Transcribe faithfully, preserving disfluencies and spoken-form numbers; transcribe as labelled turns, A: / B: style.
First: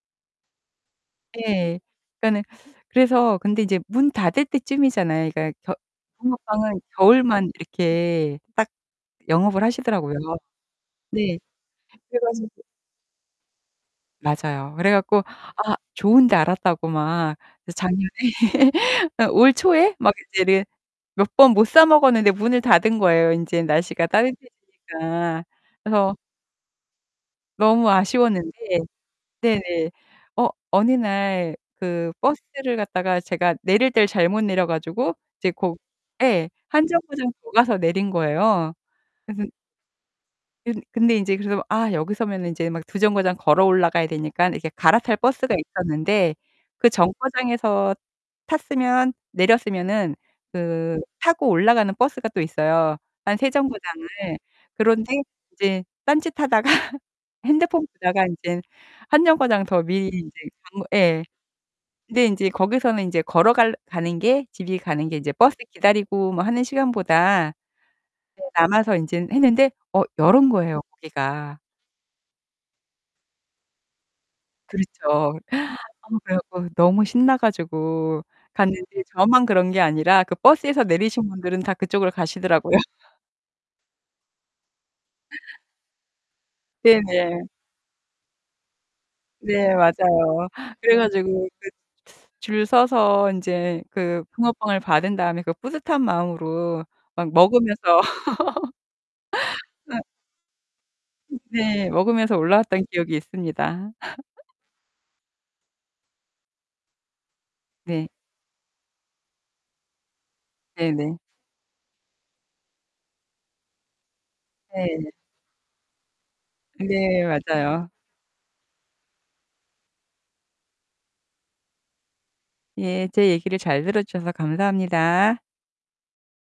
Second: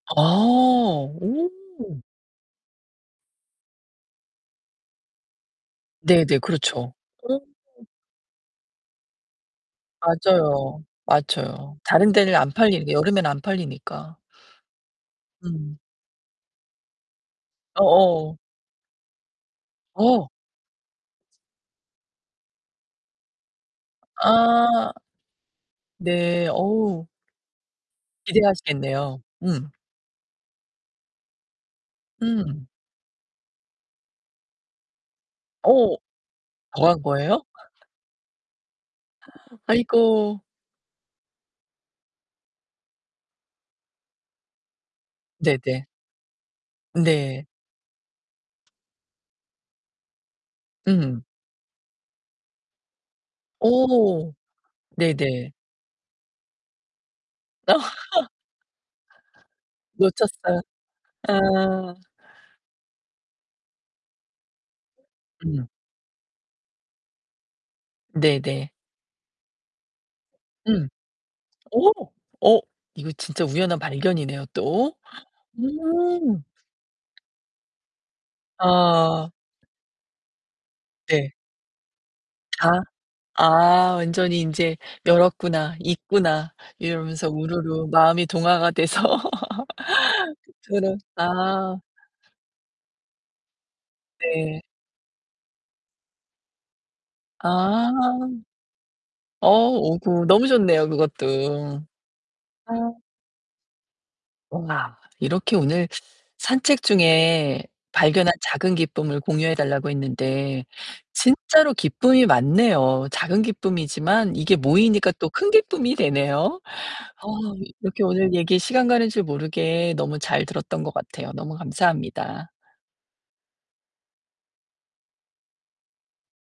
A: 아,
B: 예.
A: 오.
B: 그니까는 그래서 근데 이제 문 닫을 때 쯤이잖아요. 그니까 겨
A: 네네.
B: 붕어빵은
A: 그렇죠. 어.
B: 겨울만 이렇게 딱 영업을 하시더라고요.
A: 맞아요.
B: 네.
A: 맞아요. 다른
B: 그래
A: 데는
B: 가지고
A: 안 팔리니 여름에는 안 팔리니까.
B: 맞아요. 그래 갖고 아
A: 음.
B: 좋은 데 알았다고 막 그래서 작년에
A: 어어.
B: 아 올 초에 막
A: 어.
B: 이제 이래 몇 번 못 사 먹었는데 문을 닫은 거예요. 인제 날씨가
A: 아.
B: 따뜻해지니까 그래서
A: 네, 어우.
B: 너무 아쉬웠는데
A: 기대하시겠네요. 음.
B: 네네. 어 어느 날 그
A: 음.
B: 버스를 갖다가 제가 내릴 때를 잘못 내려 가지고 이제 고
A: 어
B: 예. 한
A: 더 한
B: 정거장
A: 거예요?
B: 더 가서 내린 거예요. 그래서
A: 아이고.
B: 그 근데 인제 그래서 아 여기 서면은 이제 막 두 정거장 걸어 올라가야 되니까 이렇게 갈아탈 버스가
A: 네네.
B: 있었는데 그
A: 네.
B: 정거장에서 탔으면 내렸으면은 그
A: 음.
B: 타고 올라가는 버스가 또 있어요. 한 세 정거장을.
A: 오
B: 그런데
A: 네네.
B: 이제 딴짓하다가 핸드폰 보다가 인제 한 정거장 더 미리 인제
A: 놓쳤어요.
B: 가면 예.
A: 아.
B: 근데 인제 거기서는 인제 걸어갈 가는 게 집이 가는 게 이제 버스
A: 음.
B: 기다리고 뭐 하는 시간보다 네
A: 네네.
B: 남아서 인제 했는데 어 열은 거예요,
A: 음.
B: 거기가.
A: 어. 어 이거 진짜 우연한 발견이네요 또.
B: 그렇죠. 아 그래
A: 음.
B: 갖고 너무 신나 가지고 갔는데
A: 아.
B: 저만 그런 게 아니라 그 버스에서 내리신
A: 네.
B: 분들은 다 그쪽으로 가시더라고요.
A: 아. 아 완전히 인제 '열었구나. 있구나.' 이러면서
B: 네네.
A: 우르르 마음이 동화가 돼서.
B: 네, 맞아요. 그래
A: [unintelligible]
B: 가지고 그
A: 아.
B: 줄 서서 인제 그
A: 네.
B: 붕어빵을 받은 다음에 그 뿌듯한 마음으로 막
A: 아.
B: 먹으면서.
A: 어,
B: 아
A: 오구 너무 좋네요 그것도.
B: 네. 먹으면서
A: 아.
B: 올라왔던 기억이 있습니다.
A: 우와, 이렇게 오늘 산책 중에
B: 네.
A: 발견한 작은 기쁨을 공유해 달라고 했는데,
B: 네네.
A: 진짜로 기쁨이 많네요. 작은 기쁨이지만 이게
B: 네.
A: 모이니까 또 큰 기쁨이 되네요.
B: 네,
A: 어
B: 맞아요.
A: 이렇게 오늘 얘기 시간 가는 줄 모르게 너무 잘 들었던 것 같아요. 너무 감사합니다.
B: 예. 제 얘기를 잘 들어주셔서 감사합니다.